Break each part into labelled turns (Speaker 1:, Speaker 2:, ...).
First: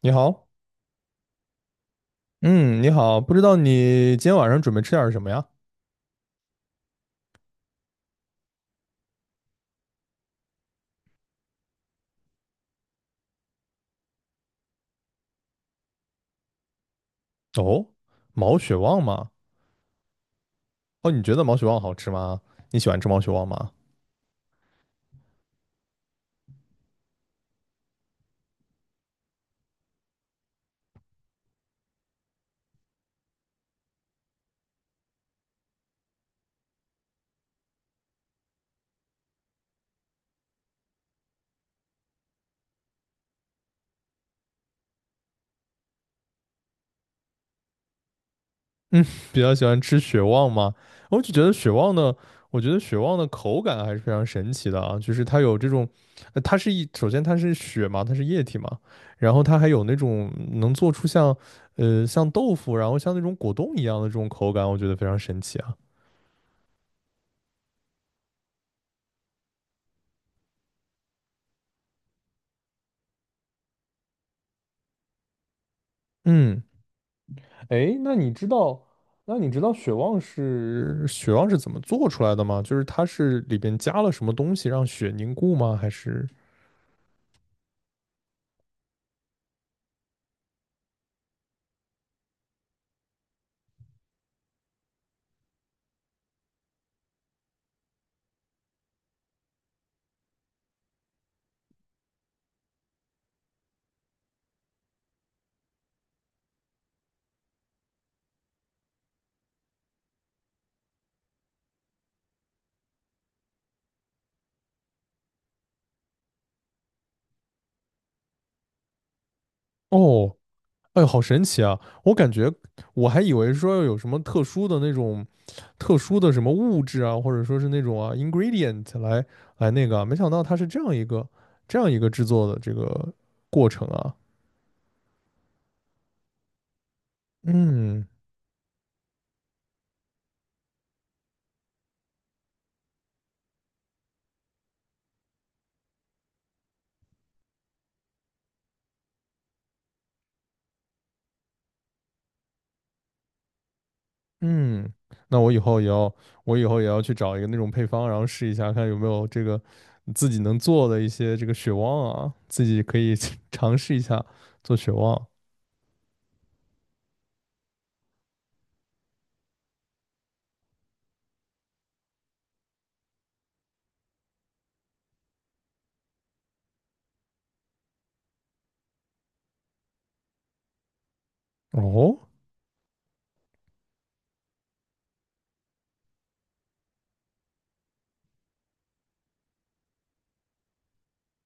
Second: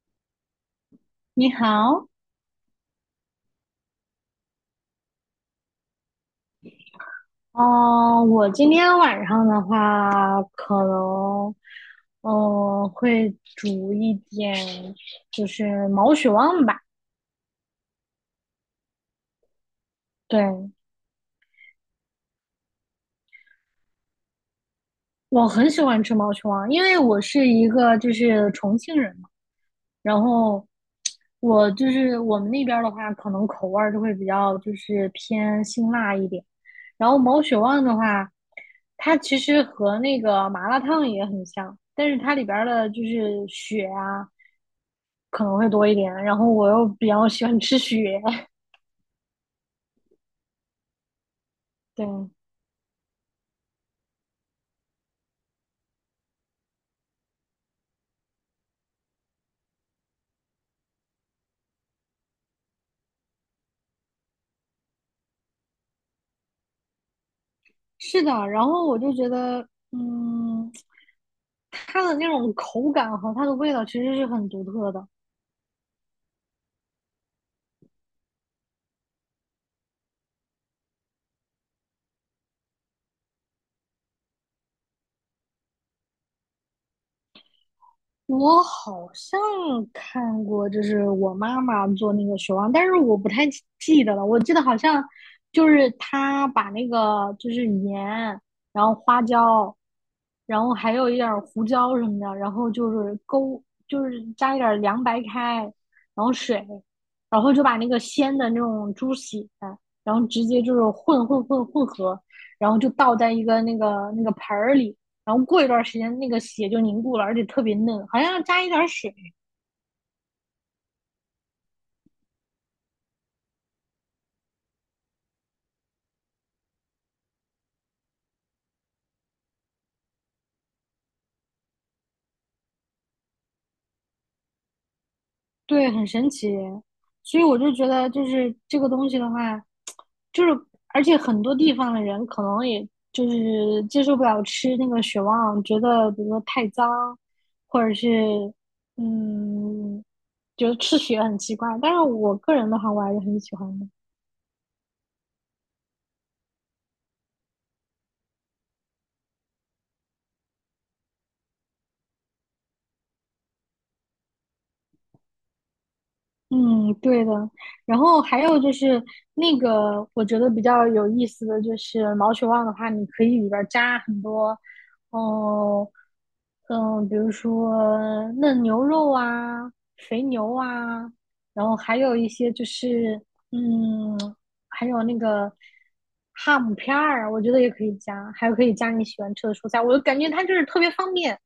Speaker 1: 你好，
Speaker 2: 你好。
Speaker 1: 嗯，你好，不知道你今天晚上准备吃点儿什么呀？
Speaker 2: 哦，我今天晚上的话，可能，会煮一点，就是毛血旺吧。
Speaker 1: 哦，毛血旺吗？
Speaker 2: 对，
Speaker 1: 哦，你觉得毛血旺好吃吗？你喜欢吃毛血旺吗？
Speaker 2: 我很喜欢吃毛血旺，因为我是一个就是重庆人嘛，然后我就是我们那边儿的话，可能口味儿就会比较就是偏辛辣一点。然后毛血旺的话，它其实和那个麻辣烫也很像，但是它里边儿的就是血啊。可能会多一点。然后我又比较喜欢吃雪，
Speaker 1: 比较喜欢吃血旺吗？我就觉得血旺
Speaker 2: 对，
Speaker 1: 的，我觉得血旺的口感还是非常神奇的啊，就是它有这种，它是一，首先它是血嘛，它是液体嘛，然后它还有那种能做出像，像豆腐，然后像那种果冻一样的这种口感，我觉得非常神奇啊。
Speaker 2: 是的。然后我就觉得，嗯，它的那种口感和它的味道其实是很独特的。
Speaker 1: 嗯。哎，那你知道雪旺是怎么做出来的吗？就是它是里边加了什么东西让雪凝固吗？还是？
Speaker 2: 我好像看过，就是我妈妈做那个雪忘，但是我不太记得了。我记得好像就是她把那个就是盐，然后花椒，然后还有一点儿胡椒什么的，然后就是勾，就是加一点儿凉白开，然后水，然后就把那个鲜的那种猪血，然后直接就是混合，然后就倒在一个那个盆儿里。然后过一段时间那个血就凝固了，而且特别嫩，好像要加一点水。
Speaker 1: 哦，哎呦，好神奇啊！我感觉我还以为说要有什么特殊的那种特殊的什么物质啊，或者说是那种啊 ingredient 来那个啊没想到它是这样一个制作的这个过程啊。
Speaker 2: 对，很神奇。所以我就觉
Speaker 1: 嗯，
Speaker 2: 得，就是这个东西的话，就是而且很多地方的人可能也就是接受不了吃那个血旺，觉得比如说太脏，或者是，嗯，觉得吃血很奇怪。但是我个人的话，我还是很喜欢的。
Speaker 1: 嗯，那我以后也要，我以后也要去找一个那种配方，然后试一下，看有没有这个自己能做的一些这个血旺啊，自己可以 尝试一下做血旺。
Speaker 2: 嗯，对的。然后还有就是那个，我觉得比较有意思的就是毛血旺的话，你可以里边儿加很多，哦、嗯，比如说嫩牛肉啊、肥牛啊，然后还有一
Speaker 1: 哦
Speaker 2: 些就是，嗯，还有那个哈姆片儿，我觉得也可以加，还有可以加你喜欢吃的蔬菜，我就感觉它就是特别方便。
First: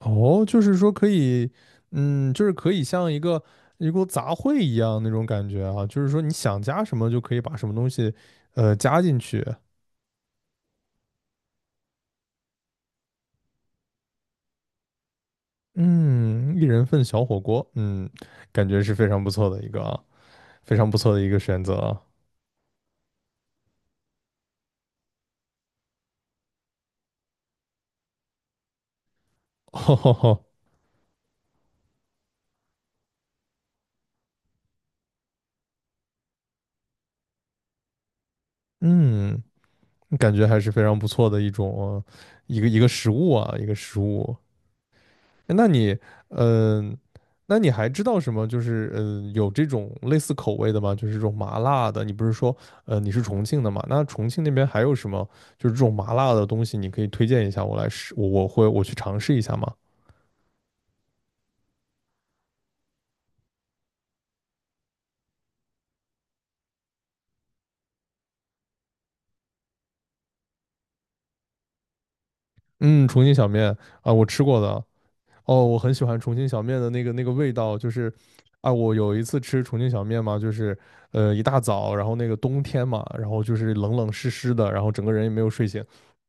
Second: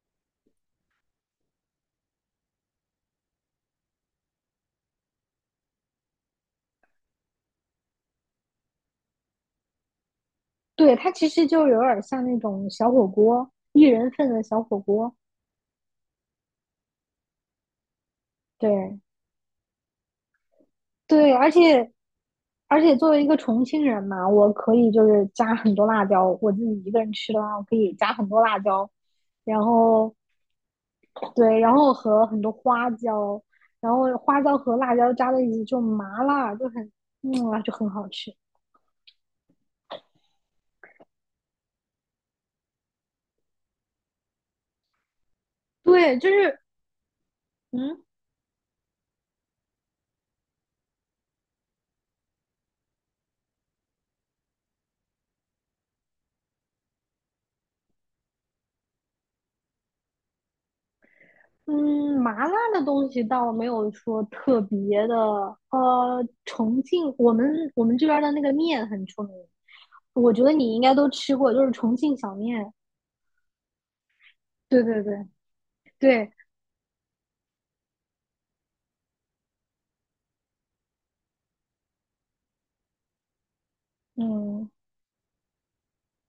Speaker 1: 哦，就是说可以，嗯，就是可以像一个一锅杂烩一样那种感觉啊，就是说你想加什么就可以把什么东西，加进去。
Speaker 2: 对，它其实就有点儿像那种小火锅，一人份的小火锅。
Speaker 1: 嗯，一人份小火锅，嗯，感觉是
Speaker 2: 对，
Speaker 1: 非常不错的一个啊，非常不错的一
Speaker 2: 对，
Speaker 1: 个
Speaker 2: 而
Speaker 1: 选择
Speaker 2: 且
Speaker 1: 啊。
Speaker 2: 作为一个重庆人嘛，我可以就是加很多辣椒。我自己一个人吃的话，我可以加很多辣椒，然
Speaker 1: 吼吼
Speaker 2: 后
Speaker 1: 吼，
Speaker 2: 对，然后和很多花椒，然后花椒和辣椒加在一起就麻辣，就很就很好吃。
Speaker 1: 嗯。感觉还是非常不错的一种一个食物啊，一个食物。那你，
Speaker 2: 对，就是，
Speaker 1: 嗯、那你还知
Speaker 2: 嗯
Speaker 1: 道什么？就是有这种类似口味的吗？就是这种麻辣的。你不是说，你是重庆的嘛？那重庆那边还有什么？就是这种麻辣的东西，你可以推荐一下我来试，我去尝试一下吗？
Speaker 2: 嗯，麻辣的东西倒没有说特别的。重庆我们这边儿的那个面很出名，我觉得你应该都吃过，就是重庆小面。
Speaker 1: 嗯，重庆小面啊，我吃过
Speaker 2: 对
Speaker 1: 的，
Speaker 2: 对对
Speaker 1: 哦，我很喜欢
Speaker 2: 对，
Speaker 1: 重庆小面的那个味道，就是啊，我有一次吃重庆小面嘛，就是一大早，然后那个冬天嘛，然后就是冷冷湿湿的，
Speaker 2: 嗯，
Speaker 1: 然后整个人也没有睡醒，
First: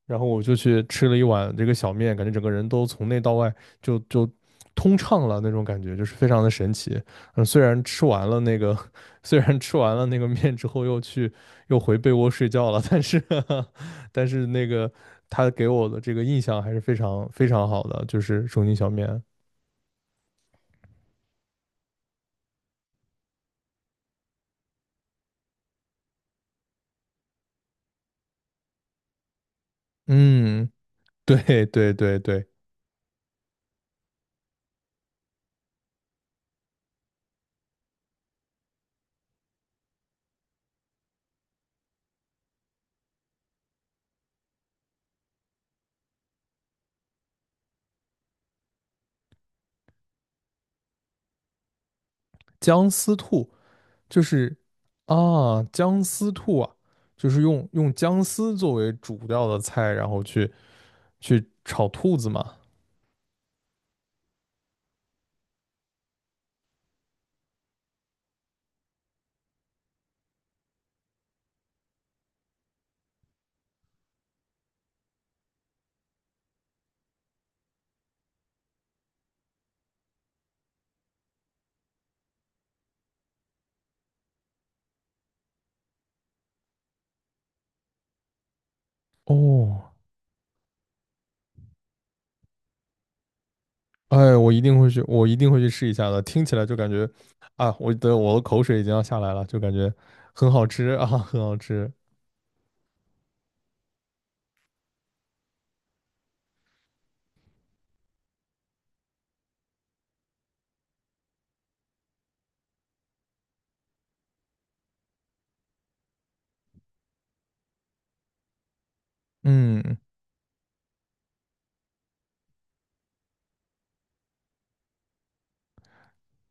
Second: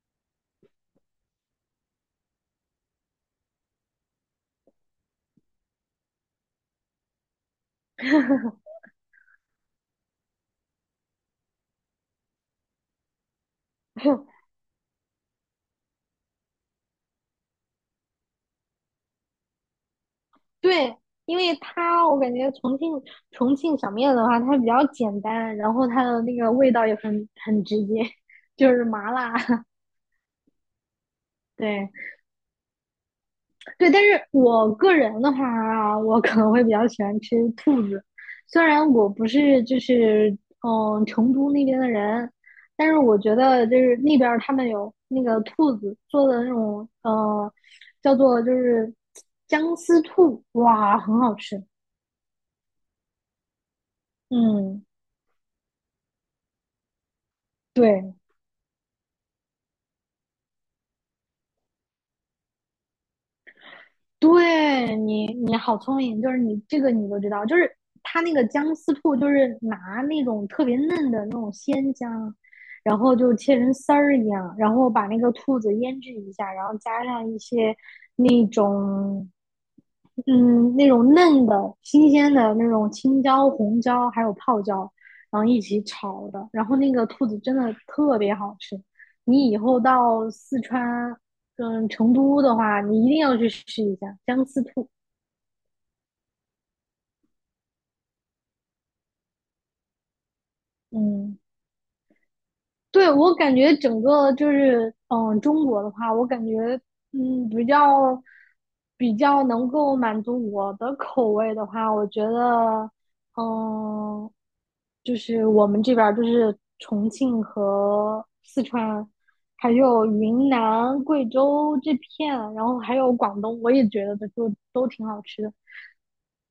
Speaker 1: 然后我就去吃了一碗这个小面，感觉整个人都从内到外就通畅了那种感觉，就是非常的神奇。嗯，虽然吃完了那个，虽然吃完了那个面之后又回被窝睡觉了，但是 但是那个他给我的这个印象还是非常非常好的，就是重庆小面。
Speaker 2: 对，因为它我感觉重庆小面的话，它比较简单，然后它的那个味道也很直接，就是麻辣。
Speaker 1: 嗯，对
Speaker 2: 对，
Speaker 1: 对对对，
Speaker 2: 对，但是我个人的话啊我可能会比较喜欢吃兔子，虽然我不是就是，嗯，成都那边的人，但是我觉得就是那边儿他们有那个兔子做的那种叫做就是姜丝兔，哇，很好吃。
Speaker 1: 姜丝兔就是
Speaker 2: 嗯，
Speaker 1: 啊，姜丝兔啊，就是用
Speaker 2: 对，
Speaker 1: 姜丝作为主料的菜，然后去炒兔子嘛。
Speaker 2: 对你，你好聪明，就是你这个你都知道，就是他那个姜丝兔，就是拿那种特别嫩的那种鲜姜，然后就切成丝儿一样，然后把那个兔子腌制一下，然后加上一些那种，嗯，那种嫩的、新鲜的那种青椒、红椒，还有泡椒，然后一起炒的。然后那个兔子真的特别好吃。你以后
Speaker 1: 哦，
Speaker 2: 到四川，嗯，成都的话，你一定要去试一下
Speaker 1: 哎，
Speaker 2: 姜
Speaker 1: 我一
Speaker 2: 丝
Speaker 1: 定
Speaker 2: 兔。
Speaker 1: 会去，我一定会去试一下的。听起来就感觉啊，我的口水已经要下来了，就感觉很好吃啊，
Speaker 2: 嗯，
Speaker 1: 很好吃。
Speaker 2: 对，我感觉整个就是，嗯，中国的话，我感觉，嗯，比较能够满足我的口味的话，我觉得，嗯，就是我们这边儿就是重庆和四川，还
Speaker 1: 嗯，
Speaker 2: 有云南、贵州这片，然后还有广东，我也觉得都挺好吃的。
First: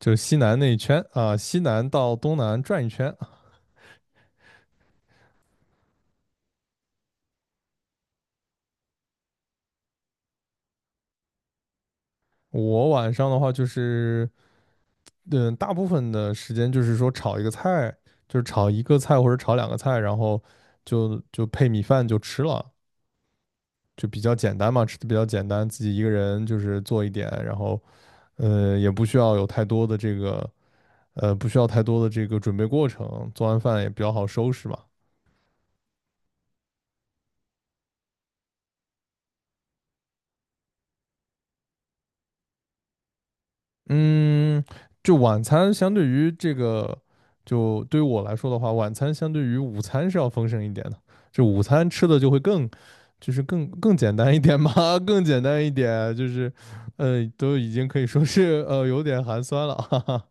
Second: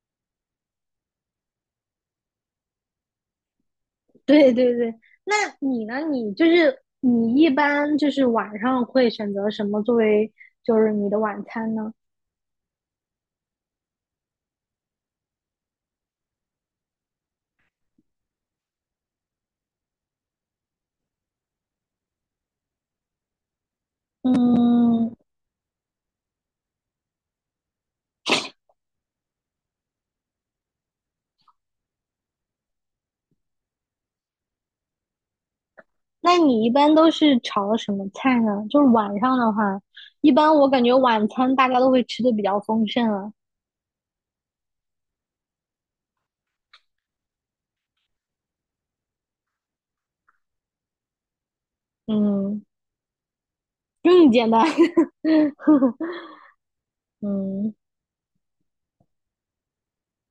Speaker 1: 就西南那一圈啊，西南到东南转一圈。啊
Speaker 2: 对对对，那你呢？你就是你一般就是晚上会选择什么作为就是你的晚餐呢？
Speaker 1: 我晚上的话就是。嗯，大部分的时间就是说炒一个菜，就是炒一个菜或者炒两个菜，然后就配米饭就吃了，就比较简单嘛，吃的比
Speaker 2: 嗯，
Speaker 1: 较简单，自己一个人就是做一点，然后也不需要有太多的这个不需要太多的这个准备过程，做完饭也比较好收拾嘛。
Speaker 2: 那你一般都是炒什么菜呢？就是晚上的话，一般我感觉晚餐大家都会吃的比较丰盛了。
Speaker 1: 嗯，就晚餐相对于对于我来说的话，晚餐相对于午餐是要丰盛一点的。就午餐吃的就会
Speaker 2: 嗯，
Speaker 1: 更，就是更更简
Speaker 2: 更
Speaker 1: 单一
Speaker 2: 简
Speaker 1: 点
Speaker 2: 单。
Speaker 1: 嘛，更简单一点，都已
Speaker 2: 嗯，
Speaker 1: 经可以说是有点寒酸了，哈哈，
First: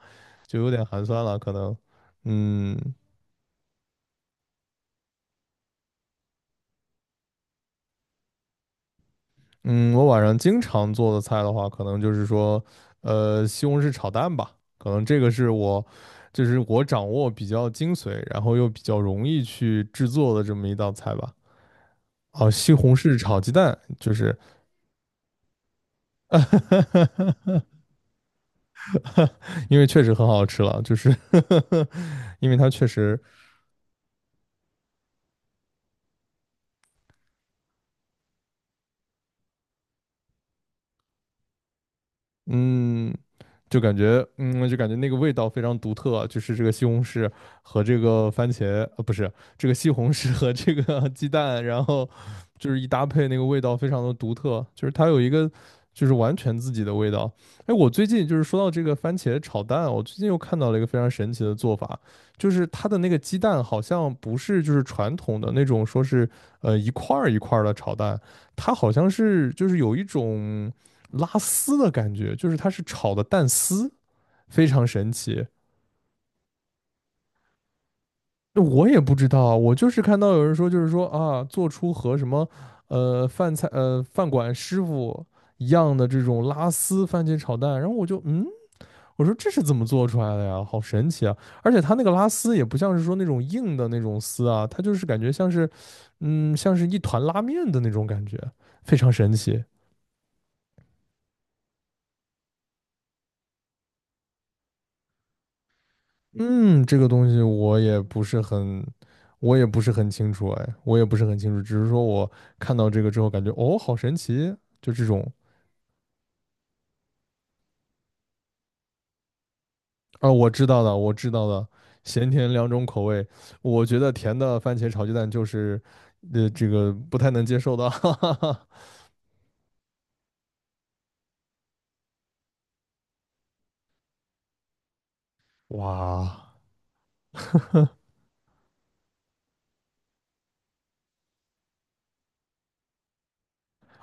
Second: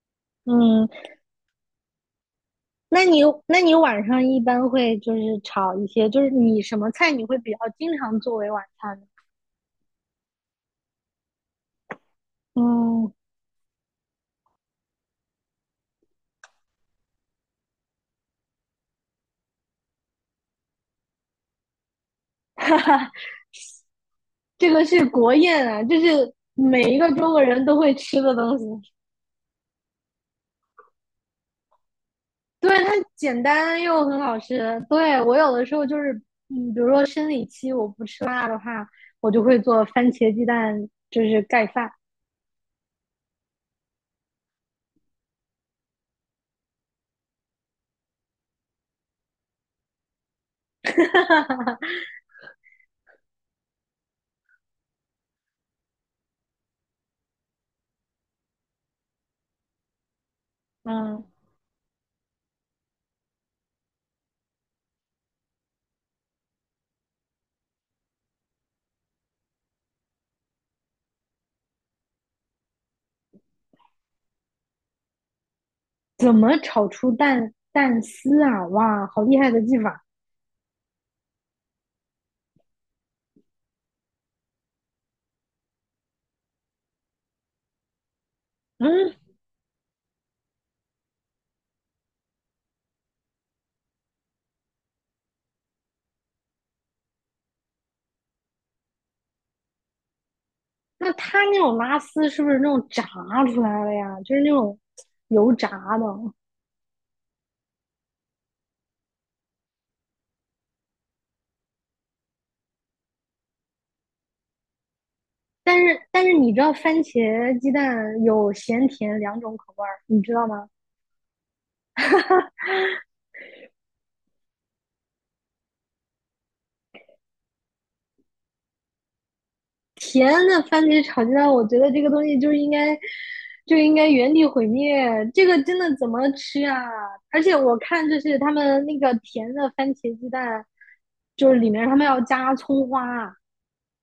Speaker 1: 就有点
Speaker 2: 嗯，
Speaker 1: 寒酸了，可能，嗯，
Speaker 2: 那你晚上一般会就是炒一些，就是你什么菜你会比较经常作为晚餐呢？
Speaker 1: 嗯，我晚上经常做的菜的话，可能就是说，
Speaker 2: 嗯。
Speaker 1: 西红柿炒蛋吧，可能这个是我，就是我掌握比较精髓，然后又比较容易去制作的这么一道菜吧。哦，西红 柿炒鸡蛋，就是
Speaker 2: 这个是国宴啊，这是每一个中国人都 会吃的东西。
Speaker 1: 因为确实很好吃了，就是 因为它
Speaker 2: 对，
Speaker 1: 确
Speaker 2: 它
Speaker 1: 实
Speaker 2: 简单又很好吃。对，我有的时候就是，嗯，比如说生理期我不吃辣的话，我就会做番茄鸡蛋，就是盖饭。
Speaker 1: 嗯，就感觉那个味道非常独特啊，就是这个西红柿和这个番茄，呃，不是，这个西红柿和这个 鸡蛋，然 后就是一搭配，那个味道非常的独特，就是它有一个就是完全自己的味道。哎，我最近就是说到这个番茄炒蛋，我最近又看到了一个非常
Speaker 2: 嗯，
Speaker 1: 神奇的做法，就是它的那个鸡蛋好像不是就是传统的那种说是一块儿一块儿的炒蛋，它好像是就是有一种拉丝的感觉，就是它是炒的蛋丝，非常神奇。
Speaker 2: 怎么炒出蛋丝啊？
Speaker 1: 我也
Speaker 2: 哇，
Speaker 1: 不
Speaker 2: 好
Speaker 1: 知
Speaker 2: 厉害
Speaker 1: 道，
Speaker 2: 的
Speaker 1: 我
Speaker 2: 技
Speaker 1: 就是
Speaker 2: 法！
Speaker 1: 看到有人说，就是说啊，做出和什么饭馆师傅一样的这种拉丝番茄炒蛋，然后我就
Speaker 2: 嗯，
Speaker 1: 我说这是怎么做出来的呀？好神奇啊！而且它那个拉丝也不像是说那种硬的那种丝啊，它就是感觉像是像是一团拉面的那种感觉，非常神奇。
Speaker 2: 那它那种拉丝是不是那种炸出来的呀？就是那种油炸的。
Speaker 1: 嗯，这个东西我也不是很，我也不是很清楚，哎，我也不是很清楚，只是说我看到这个之后感觉，哦，好神奇，就这种，
Speaker 2: 但是你知道番茄鸡蛋有咸甜两种口味儿，你
Speaker 1: 啊，
Speaker 2: 知道
Speaker 1: 我知
Speaker 2: 吗？
Speaker 1: 道的，我知道的，咸甜两 种口味，我觉得甜的番茄炒鸡蛋就是，这个不太能接受的，哈哈哈，
Speaker 2: 甜的番茄炒鸡蛋，我觉得这个东西就是就应该原地毁灭，这个真的怎么
Speaker 1: 哇
Speaker 2: 吃啊？而且我看就是他们那个甜的番茄鸡蛋，就是里面他们要加葱花，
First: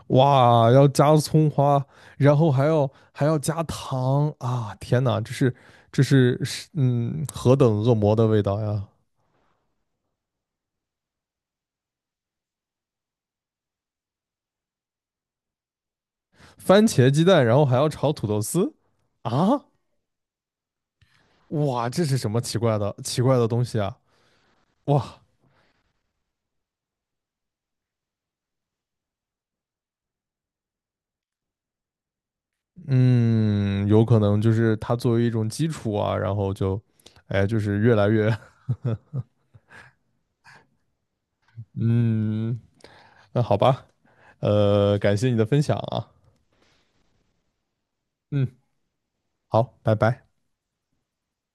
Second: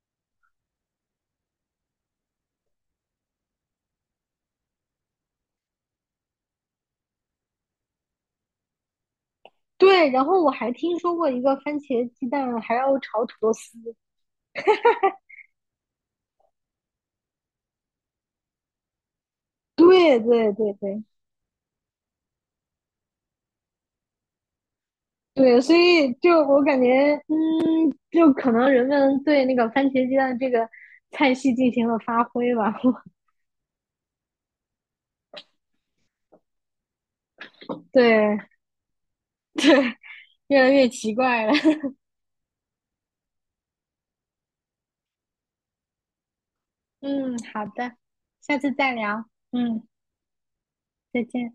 Speaker 1: 哇，要加葱花，然后还要加糖啊，天哪，这是何等恶魔的味道呀！
Speaker 2: 对，然后我还听说过一个番茄鸡蛋还要炒土豆丝，
Speaker 1: 番茄鸡蛋，然后还要炒土豆丝啊！
Speaker 2: 对对对对
Speaker 1: 哇，这是什么奇怪的东西啊！哇，
Speaker 2: 对，所以就我感觉，嗯，就可能人们对那个番茄鸡蛋这个菜系进行了发挥吧。
Speaker 1: 嗯，有可能就是它作为一种基础啊，然后就，哎，就是越来越，
Speaker 2: 对，越来越奇怪了。
Speaker 1: 嗯，那好吧，感谢你的分享啊，
Speaker 2: 嗯，好的，
Speaker 1: 嗯，
Speaker 2: 下次再聊。
Speaker 1: 好，
Speaker 2: 嗯，
Speaker 1: 拜拜。
Speaker 2: 再见。